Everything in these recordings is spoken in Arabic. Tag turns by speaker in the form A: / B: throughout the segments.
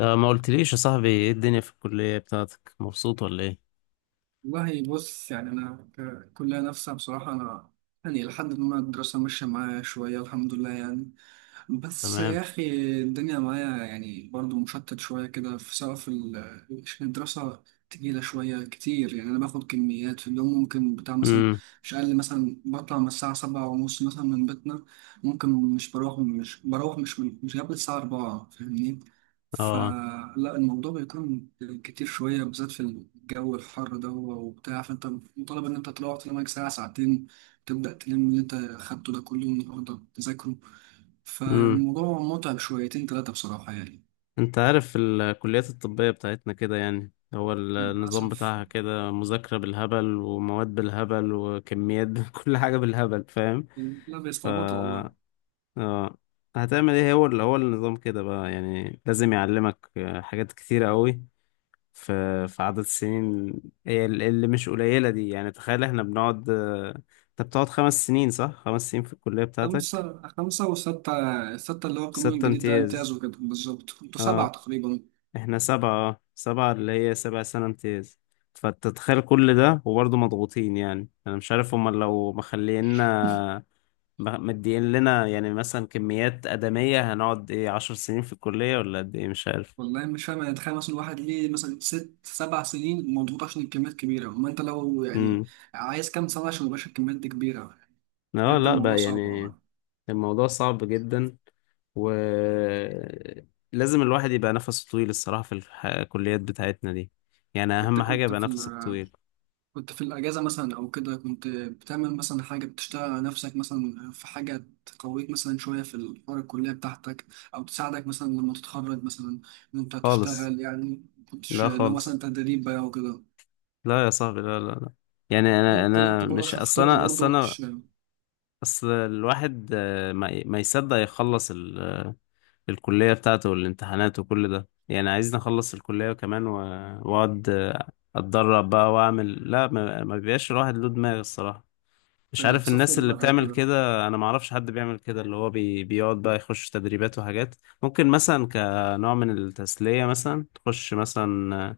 A: ما قلتليش يا صاحبي ايه الدنيا في الكلية بتاعتك، مبسوط ولا ايه؟
B: والله بص، يعني أنا كلية نفسها بصراحة. أنا يعني لحد ما الدراسة ماشية معايا شوية الحمد لله يعني. بس
A: تمام.
B: يا أخي الدنيا معايا يعني برضو مشتت شوية كده، في سواء عشان الدراسة تقيلة شوية كتير، يعني أنا باخد كميات في اليوم، ممكن بتاع مثلا
A: امم
B: مش أقل. مثلا بطلع من الساعة 7:30 مثلا من بيتنا، ممكن مش بروح مش بروح مش من مش قبل الساعة 4، فاهمني؟
A: اه.
B: فلا الموضوع بيكون كتير شوية، بالذات في الجو الحر ده وبتاع، فأنت مطالب إن أنت تروح تنام ساعة ساعتين، تبدأ تلم اللي أنت أخدته ده كله النهاردة تذاكره.
A: امم
B: فالموضوع متعب شويتين تلاتة بصراحة يعني.
A: انت عارف الكليات الطبية بتاعتنا كده، يعني هو النظام
B: للأسف.
A: بتاعها كده، مذاكرة بالهبل ومواد بالهبل وكميات كل حاجة بالهبل، فاهم.
B: لا،
A: ف
B: بيستعبطوا والله.
A: اه هتعمل ايه؟ هو اللي هو النظام كده بقى، يعني لازم يعلمك حاجات كتيرة قوي في عدد السنين، هي اللي مش قليلة دي. يعني تخيل احنا بنقعد. انت بتقعد 5 سنين صح؟ 5 سنين في الكلية بتاعتك.
B: خمسة، خمسة وستة. الستة اللي هو القانون
A: ستة
B: الجديد ده
A: امتياز.
B: امتيازوا كده، بالظبط. انتوا سبعة
A: اه،
B: تقريبا.
A: احنا سبعة اللي هي 7 سنة امتياز. فتتخيل كل ده وبرضه مضغوطين، يعني انا مش عارف هما لو مخلينا مدين لنا، يعني مثلا كميات آدمية، هنقعد ايه، 10 سنين في الكلية ولا قد ايه، مش عارف.
B: والله مش فاهم، يعني تخيل مثلا واحد ليه مثلا ست سبع سنين مضغوط عشان الكميات كبيرة، وما انت لو يعني
A: امم
B: عايز كام سنة عشان يبقاش الكميات دي كبيرة؟
A: لا،
B: بجد
A: لا
B: الموضوع
A: بقى
B: صعب
A: يعني.
B: والله.
A: الموضوع صعب جدا، ولازم الواحد يبقى نفسه طويل الصراحة في الكليات بتاعتنا دي، يعني
B: انت
A: أهم حاجة
B: كنت
A: يبقى
B: في
A: نفسك
B: ال-
A: طويل.
B: كنت في الأجازة مثلا أو كده، كنت بتعمل مثلا حاجة، بتشتغل على نفسك مثلا في حاجة تقويك مثلا شوية في الحوار الكلية بتاعتك، أو تساعدك مثلا لما تتخرج مثلا إن أنت
A: خالص.
B: تشتغل؟ يعني كنتش
A: لا
B: لو
A: خالص.
B: مثلا تدريب بقى وكده؟
A: لا يا صاحبي، لا لا لا. يعني أنا
B: ممكن أنت
A: أنا
B: برضه
A: مش
B: عشان في
A: أصل
B: طب
A: أنا أصل
B: برضه
A: أنا
B: مش
A: أصل الواحد ما يصدق يخلص الكلية بتاعته والامتحانات وكل ده. يعني عايزني أخلص الكلية كمان وأقعد، أتدرب بقى وأعمل لا. ما بيبقاش الواحد له دماغ الصراحة. مش عارف
B: تصفي
A: الناس اللي
B: دماغك
A: بتعمل
B: كده.
A: كده، انا ما اعرفش حد بيعمل كده اللي هو بيقعد بقى يخش تدريبات وحاجات. ممكن مثلا كنوع من التسلية مثلا تخش مثلا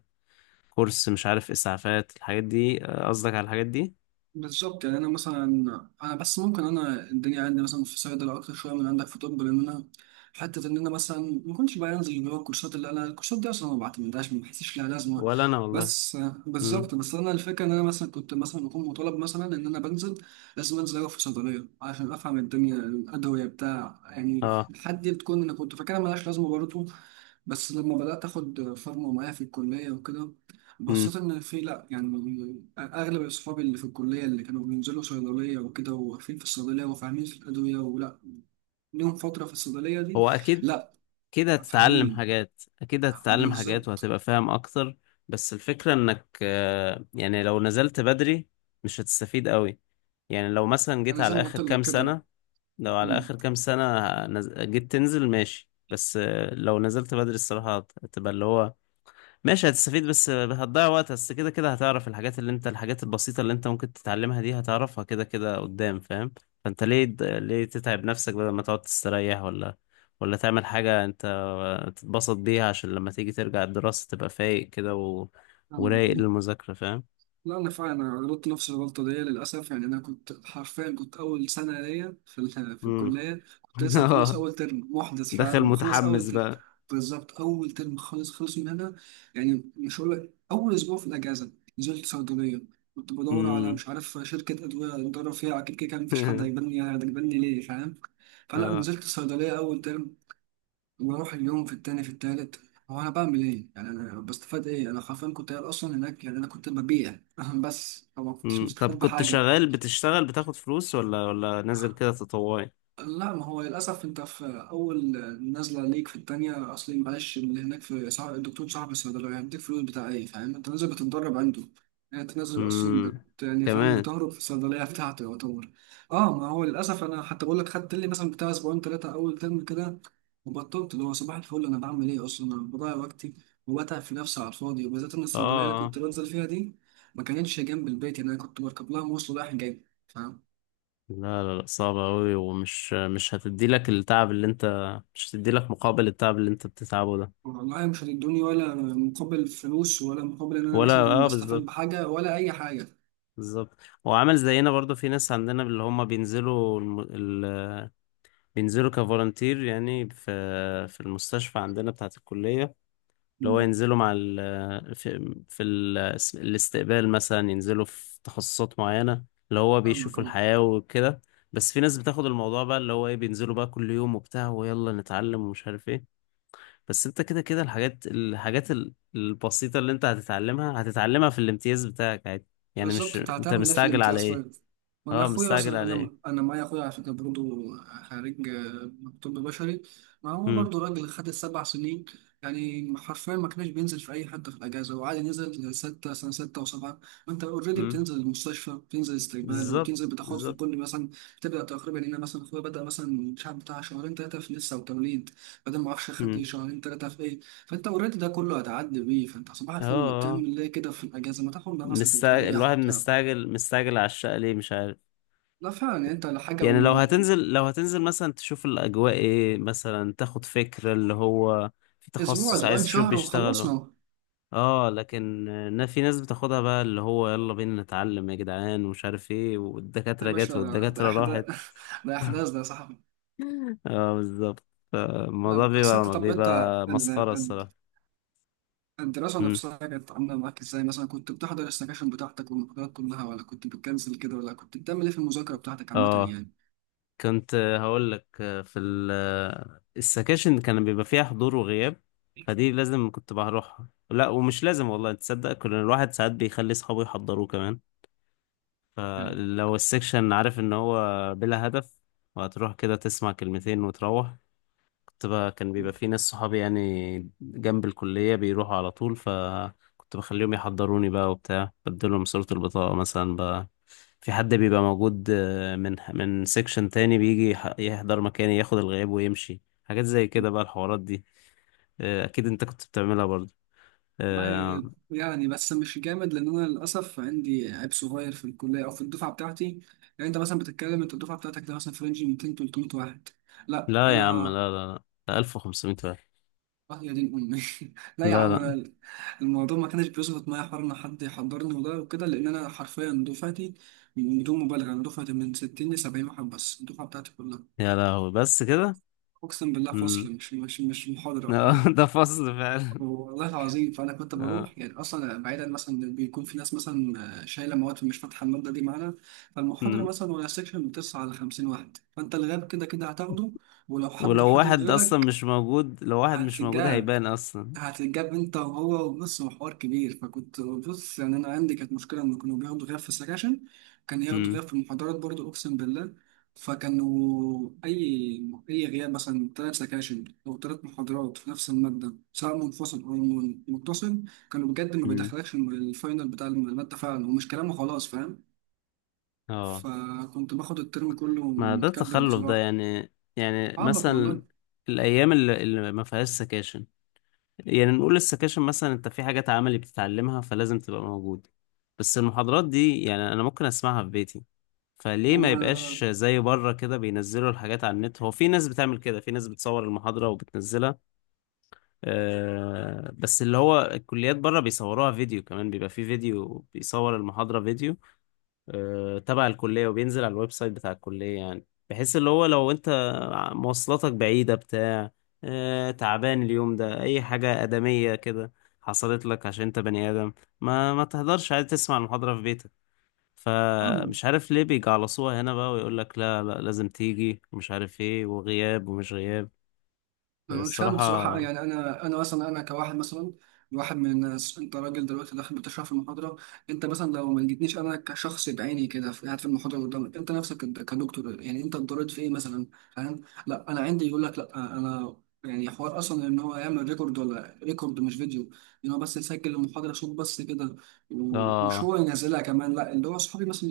A: كورس، مش عارف اسعافات، الحاجات دي قصدك، على الحاجات دي.
B: بالظبط، يعني انا مثلا انا بس ممكن انا الدنيا عندي مثلا في صيدله اكتر شويه من عندك في طب. لان انا حته ان انا مثلا ما كنتش بقى انزل اللي هو الكورسات، اللي انا الكورسات دي اصلا ما بعتمدهاش، ما بحسش لها لازمه.
A: ولا انا والله.
B: بس
A: امم
B: بالظبط، بس انا الفكره ان انا مثلا كنت مثلا بكون مطالب مثلا ان انا بنزل، لازم انزل اقف في صيدليه عشان افهم الدنيا الادويه بتاع، يعني
A: اه.
B: الحد دي بتكون انا كنت فاكرها ملهاش لازمه برضه. بس لما بدأت آخد فورمة معايا في الكلية وكده،
A: امم
B: بصيت إن في، لأ يعني أغلب أصحابي اللي في الكلية اللي كانوا بينزلوا صيدلية وكده، وواقفين في الصيدلية وفاهمين في الأدوية، ولأ ليهم فترة في الصيدلية دي.
A: هو اكيد
B: لأ.
A: كده هتتعلم
B: فاهمين،
A: حاجات، اكيد هتتعلم حاجات
B: بالظبط.
A: وهتبقى فاهم اكتر. بس الفكرة انك، يعني لو نزلت بدري مش هتستفيد قوي. يعني لو مثلا جيت
B: أنا زي
A: على
B: ما قلت
A: اخر
B: لك
A: كام
B: كده.
A: سنة، لو على آخر كام سنة جيت تنزل ماشي، بس، لو نزلت بدري الصراحة هتبقى اللي هو ماشي هتستفيد، بس، هتضيع وقت، بس كده كده هتعرف الحاجات اللي انت، الحاجات البسيطة اللي انت ممكن تتعلمها دي هتعرفها كده كده قدام، فاهم. فانت ليه ليه تتعب نفسك بدل ما تقعد تستريح، ولا ولا تعمل حاجة انت، تتبسط بيها عشان لما تيجي ترجع الدراسة تبقى فايق كده
B: مم.
A: ورايق للمذاكرة، فاهم.
B: لا، انا فعلا انا غلطت نفس الغلطه دي للاسف. يعني انا كنت حرفيا كنت اول سنه ليا في
A: امم
B: الكليه، كنت لسه مخلص
A: اه.
B: اول ترم، محدث
A: دخل
B: فعلا مخلص اول
A: متحمس
B: ترم.
A: بقى.
B: بالظبط، اول ترم خالص خالص. من هنا يعني، مش هقول لك اول اسبوع في الاجازه نزلت صيدليه. كنت بدور على
A: امم
B: مش عارف شركه ادويه ندرب فيها، اكيد كده كان مفيش حد هيجبرني، ليه؟ فاهم؟ فلا
A: اه.
B: نزلت صيدليه اول ترم، بروح اليوم في التاني، في التالت. هو انا بعمل ايه يعني؟ انا بستفاد ايه؟ انا حرفيا كنت قاعد اصلا هناك، يعني انا كنت ببيع بس، فما كنتش
A: مم. طب
B: مستفاد
A: كنت
B: بحاجه.
A: شغال، بتشتغل بتاخد فلوس ولا نازل كده تطوعي؟
B: لا، ما هو للأسف أنت في أول نازلة ليك في التانية. أصلي معلش، اللي هناك في صاحب الصيدلية، يعني هيديك فلوس بتاع إيه؟ فاهم؟ أنت نازل بتتدرب عنده، يعني أنت نازل أصلا بت،
A: امم
B: يعني فاهم،
A: كمان.
B: بتهرب في الصيدلية بتاعته يعتبر. أه، ما هو للأسف أنا حتى بقول لك خدت لي مثلا بتاع أسبوعين تلاتة أول ترم كده وبطلت. اللي هو صباح الفل، أنا بعمل إيه أصلا؟ أنا بضيع وقتي وبتعب في نفسي على الفاضي، وبالذات إن
A: اه،
B: الصيدلية اللي
A: آه.
B: كنت بنزل فيها دي ما كانتش جنب البيت، يعني أنا كنت بركب لها مواصلة رايح جاي، فاهم؟
A: لا لا لا صعبة أوي، ومش مش هتدي لك التعب اللي أنت، مش هتدي لك مقابل التعب اللي أنت بتتعبه ده.
B: والله مش هتدوني ولا مقابل فلوس، ولا مقابل ان انا
A: ولا،
B: مثلا
A: اه
B: بستفاد
A: بالظبط.
B: بحاجه ولا اي حاجه.
A: بالظبط. وعامل زينا برضو، في ناس عندنا اللي هم بينزلوا بينزلوا كفولنتير، يعني في المستشفى عندنا بتاعة الكلية، اللي هو
B: مم.
A: ينزلوا مع ال في, في ال الاستقبال مثلا، ينزلوا في تخصصات معينة اللي هو
B: فاهمك.
A: بيشوفوا
B: أه.
A: الحياة وكده. بس في ناس بتاخد الموضوع بقى اللي هو ايه، بينزلوا بقى كل يوم وبتاع ويلا نتعلم ومش عارف ايه. بس انت كده كده الحاجات البسيطة اللي انت هتتعلمها في الامتياز بتاعك عادي، يعني مش
B: بالظبط، انت
A: انت
B: هتعمل ايه في
A: مستعجل على
B: الامتياز
A: ايه.
B: طيب؟ ما انا
A: اه،
B: اخويا
A: مستعجل
B: اصلا،
A: على ايه.
B: انا معايا اخويا على فكره برضه، خريج طب بشري. ما هو
A: امم
B: برضه راجل خد السبع سنين، يعني حرفيا ما كانش بينزل في اي حته في الاجازه، وعادي نزل سته سنه سته وسبعه. وانت اوريدي
A: امم
B: بتنزل المستشفى، بتنزل استقبال،
A: بالظبط.
B: وبتنزل بتاخد في
A: بالظبط.
B: كل مثلا. بتبدا تقريبا هنا مثلا اخويا بدا مثلا مش عارف بتاع شهرين ثلاثه في لسه وتوليد، بعدين ما اعرفش خد
A: امم
B: شهرين ثلاثه في ايه، فانت اوريدي ده كله هتعدي بيه. فانت صباح
A: اه
B: الفل
A: آه.
B: بتعمل ايه كده في الاجازه؟ ما تاخد نفسك
A: مستعجل،
B: وتريح
A: الواحد
B: وبتاع.
A: مستعجل على الشقة ليه، مش عارف.
B: لا فعلا يعني، انت لحاجه و.
A: يعني لو هتنزل مثلا تشوف الأجواء ايه، مثلا تاخد فكرة اللي هو في
B: اسبوع،
A: تخصص
B: اسبوعين،
A: عايز تشوف
B: شهر،
A: بيشتغلوا.
B: وخلصنا اهو.
A: اه لكن، في ناس بتاخدها بقى اللي هو يلا بينا نتعلم يا جدعان، ومش عارف ايه،
B: يا
A: والدكاترة
B: باشا،
A: جت
B: ده
A: والدكاترة
B: احداث
A: راحت.
B: ده احداث ده يا صاحبي.
A: اه بالظبط.
B: لا،
A: فالموضوع
B: بس انت طب
A: بيبقى
B: انت ال-
A: مسخرة
B: ال-
A: الصراحة.
B: الدراسه
A: مم.
B: نفسها كانت عامله معاك ازاي مثلا؟ كنت بتحضر السكاشن بتاعتك والمحاضرات كلها، ولا كنت بتكنسل كده؟ ولا كنت بتعمل ايه في المذاكره بتاعتك عامه؟
A: اه، كنت هقول لك في السكاشن كان بيبقى فيها حضور وغياب، فدي لازم كنت بروحها، لا ومش لازم، والله تصدق، كل الواحد ساعات بيخلي صحابه يحضروه كمان.
B: يعني
A: فلو السكشن عارف ان هو بلا هدف، وهتروح كده تسمع كلمتين وتروح، كنت بقى كان بيبقى في ناس صحابي يعني جنب الكلية بيروحوا على طول، فكنت بخليهم يحضروني بقى وبتاع، بديلهم صورة البطاقة مثلا بقى، في حد بيبقى موجود، من سيكشن تاني بيجي يحضر مكاني، ياخد الغياب ويمشي، حاجات زي كده بقى الحوارات دي. أكيد أنت كنت بتعملها برضه. آه،
B: والله يعني، بس مش جامد، لان انا للاسف عندي عيب صغير في الكليه او في الدفعه بتاعتي. يعني انت مثلا بتتكلم، انت الدفعه بتاعتك ده مثلا في رينج 200، 300 واحد. لا،
A: لا يا عم،
B: انا
A: لا لا لا، ده 1500 واحد.
B: آه، يا دين امي لا يا
A: لا
B: عم
A: لا.
B: انا، الموضوع ما كانش بيظبط معايا حوار ان حد يحضرني وده وكده، لان انا حرفيا دفعتي، بدون مبالغه انا دفعتي من 60 ل 70 واحد بس الدفعه بتاعتي كلها.
A: يا لهوي، بس كده.
B: اقسم بالله،
A: مم.
B: فصل، مش محاضره، فاهم؟
A: ده فصل فعلا.
B: والله العظيم، فانا كنت بروح يعني، اصلا بعيدا مثلا بيكون في ناس مثلا شايله مواد، في مش فاتحه الماده دي معانا. فالمحاضره
A: آه.
B: مثلا ولا سيكشن بتسعة على 50 واحد، فانت الغاب كده كده هتاخده. ولو حد
A: ولو
B: حضر
A: واحد اصلا
B: غيرك
A: مش موجود، لو واحد مش موجود
B: هتتجاب،
A: هيبان اصلا.
B: هتتجاب انت وهو. وبص، هو حوار كبير. فكنت بص، يعني انا عندي كانت مشكله ان كانوا بياخدوا غياب في السكاشن، كان ياخدوا
A: امم
B: غياب في المحاضرات برضو، اقسم بالله. فكانوا اي غياب مثلا ثلاث سكاشن او ثلاث محاضرات في نفس الماده، سواء منفصل او متصل، كانوا بجد ما
A: امم
B: بيدخلكش الفاينل بتاع الماده فعلا، ومش كلام وخلاص، فاهم؟
A: اه.
B: فكنت باخد الترم كله
A: ما ده
B: متكدر
A: التخلف ده،
B: بصراحه.
A: يعني
B: عبط والله.
A: مثلا الايام اللي ما فيهاش سكاشن، يعني نقول السكاشن مثلا، انت في حاجات عملي بتتعلمها فلازم تبقى موجود. بس المحاضرات دي يعني انا ممكن اسمعها في بيتي، فليه ما يبقاش زي بره كده بينزلوا الحاجات على النت؟ هو في ناس بتعمل كده، في ناس بتصور المحاضرة وبتنزلها. بس اللي هو الكليات بره بيصوروها فيديو كمان، بيبقى في فيديو بيصور المحاضرة فيديو، تبع الكلية، وبينزل على الويب سايت بتاع الكلية، يعني بحيث اللي هو لو انت مواصلاتك بعيدة بتاع، تعبان اليوم ده، اي حاجة آدمية كده حصلت لك عشان انت بني آدم، ما تهدرش، عادي تسمع المحاضرة في بيتك.
B: هما،
A: فمش عارف ليه بيجعلصوها هنا بقى، ويقول لك لا لا لازم تيجي، ومش عارف ايه، وغياب ومش غياب.
B: أنا مش فاهم
A: الصراحة
B: بصراحة. يعني أنا أنا مثلا أنا كواحد مثلا، واحد من الناس، أنت راجل دلوقتي داخل بتشرح في المحاضرة. أنت مثلا لو ما لقيتنيش أنا كشخص بعيني كده قاعد في المحاضرة قدامك، أنت نفسك كدكتور، يعني أنت اتضررت في إيه مثلا؟ فاهم؟ لا، أنا عندي يقول لك لا أنا، يعني حوار أصلا إن هو يعمل ريكورد، ولا ريكورد مش فيديو، إن هو بس يسجل المحاضرة صوت بس كده. ومش
A: اه،
B: هو ينزلها كمان، لا، اللي هو أصحابي مثلا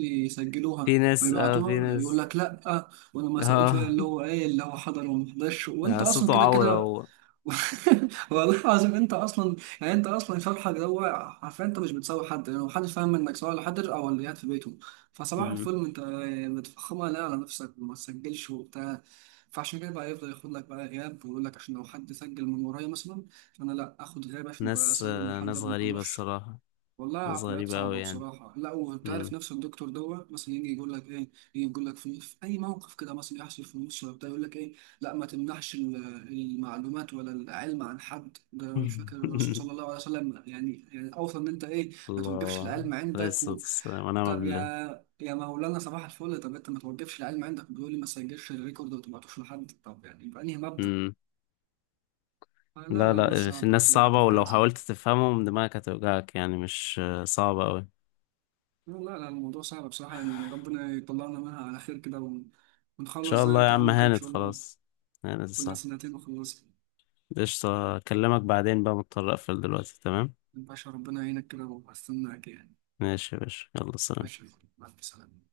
A: في
B: يسجلوها
A: ناس،
B: ويبعتوها، يقول لك لا. وانا ما سويتش ولا
A: اه
B: اللي هو ايه، اللي هو حضر وما حضرش وانت
A: ،
B: اصلا
A: صوته
B: كده
A: عورة
B: كده.
A: هو.
B: والله العظيم، انت اصلا يعني، انت اصلا شرحك ده، هو عارفين انت مش بتساوي حد، يعني محدش فاهم انك، سواء اللي حضر او اللي قاعد في بيته، فصباح
A: مم.
B: الفل انت متفخمها لا على نفسك، وما تسجلش وبتاع. فعشان كده بقى يفضل ياخد لك بقى غياب، ويقول لك عشان لو حد سجل من ورايا مثلا، فانا لا اخد غياب عشان بقى
A: ناس
B: اسوي اللي
A: آه ناس
B: حضر وما
A: غريبة
B: حضرش.
A: الصراحة.
B: والله
A: ناس
B: عقليات
A: غريبة أوي
B: صعبة
A: يعني.
B: بصراحة. لا، وانت عارف
A: مم.
B: نفس الدكتور دوت مثلا يجي يقول لك ايه، يجي يقول لك في اي موقف كده مثلا يحصل في النص ولا بتاع، يقول لك ايه؟ لا، ما تمنحش المعلومات ولا العلم عن حد، ده أنا مش فاكر الرسول صلى الله عليه وسلم يعني يعني اوصى ان انت ايه، ما توقفش
A: الله،
B: العلم
A: عليه
B: عندك
A: الصلاة
B: و.
A: والسلام ونعم
B: طب يا
A: بالله.
B: يا مولانا، صباح الفل، طب انت ما توقفش العلم عندك بيقول لي ما تسجلش الريكورد وما تبعتوش لحد، طب يعني بأنهي مبدأ؟
A: مم.
B: آه، لا
A: لا
B: لا، الناس
A: لا، في
B: صعبة
A: الناس
B: بصراحة،
A: صعبة، ولو
B: تفكيرها صعب.
A: حاولت تفهمهم دماغك هتوجعك، يعني مش، صعبة أوي، إن
B: لا لا لا، الموضوع صعب بصراحة، يعني ربنا يطلعنا منها على خير كده، ونخلص
A: شاء الله يا
B: زيك يا
A: عم،
B: عم كده إن
A: هانت
B: شاء الله.
A: خلاص. هانت
B: كلها
A: صح.
B: سنتين وخلصنا.
A: قشطة، أكلمك بعدين بقى، مضطر أقفل دلوقتي، تمام.
B: باشا ربنا يعينك كده، وأستناك يعني.
A: ماشي يا باشا، يلا سلام.
B: ماشي. مع السلامة.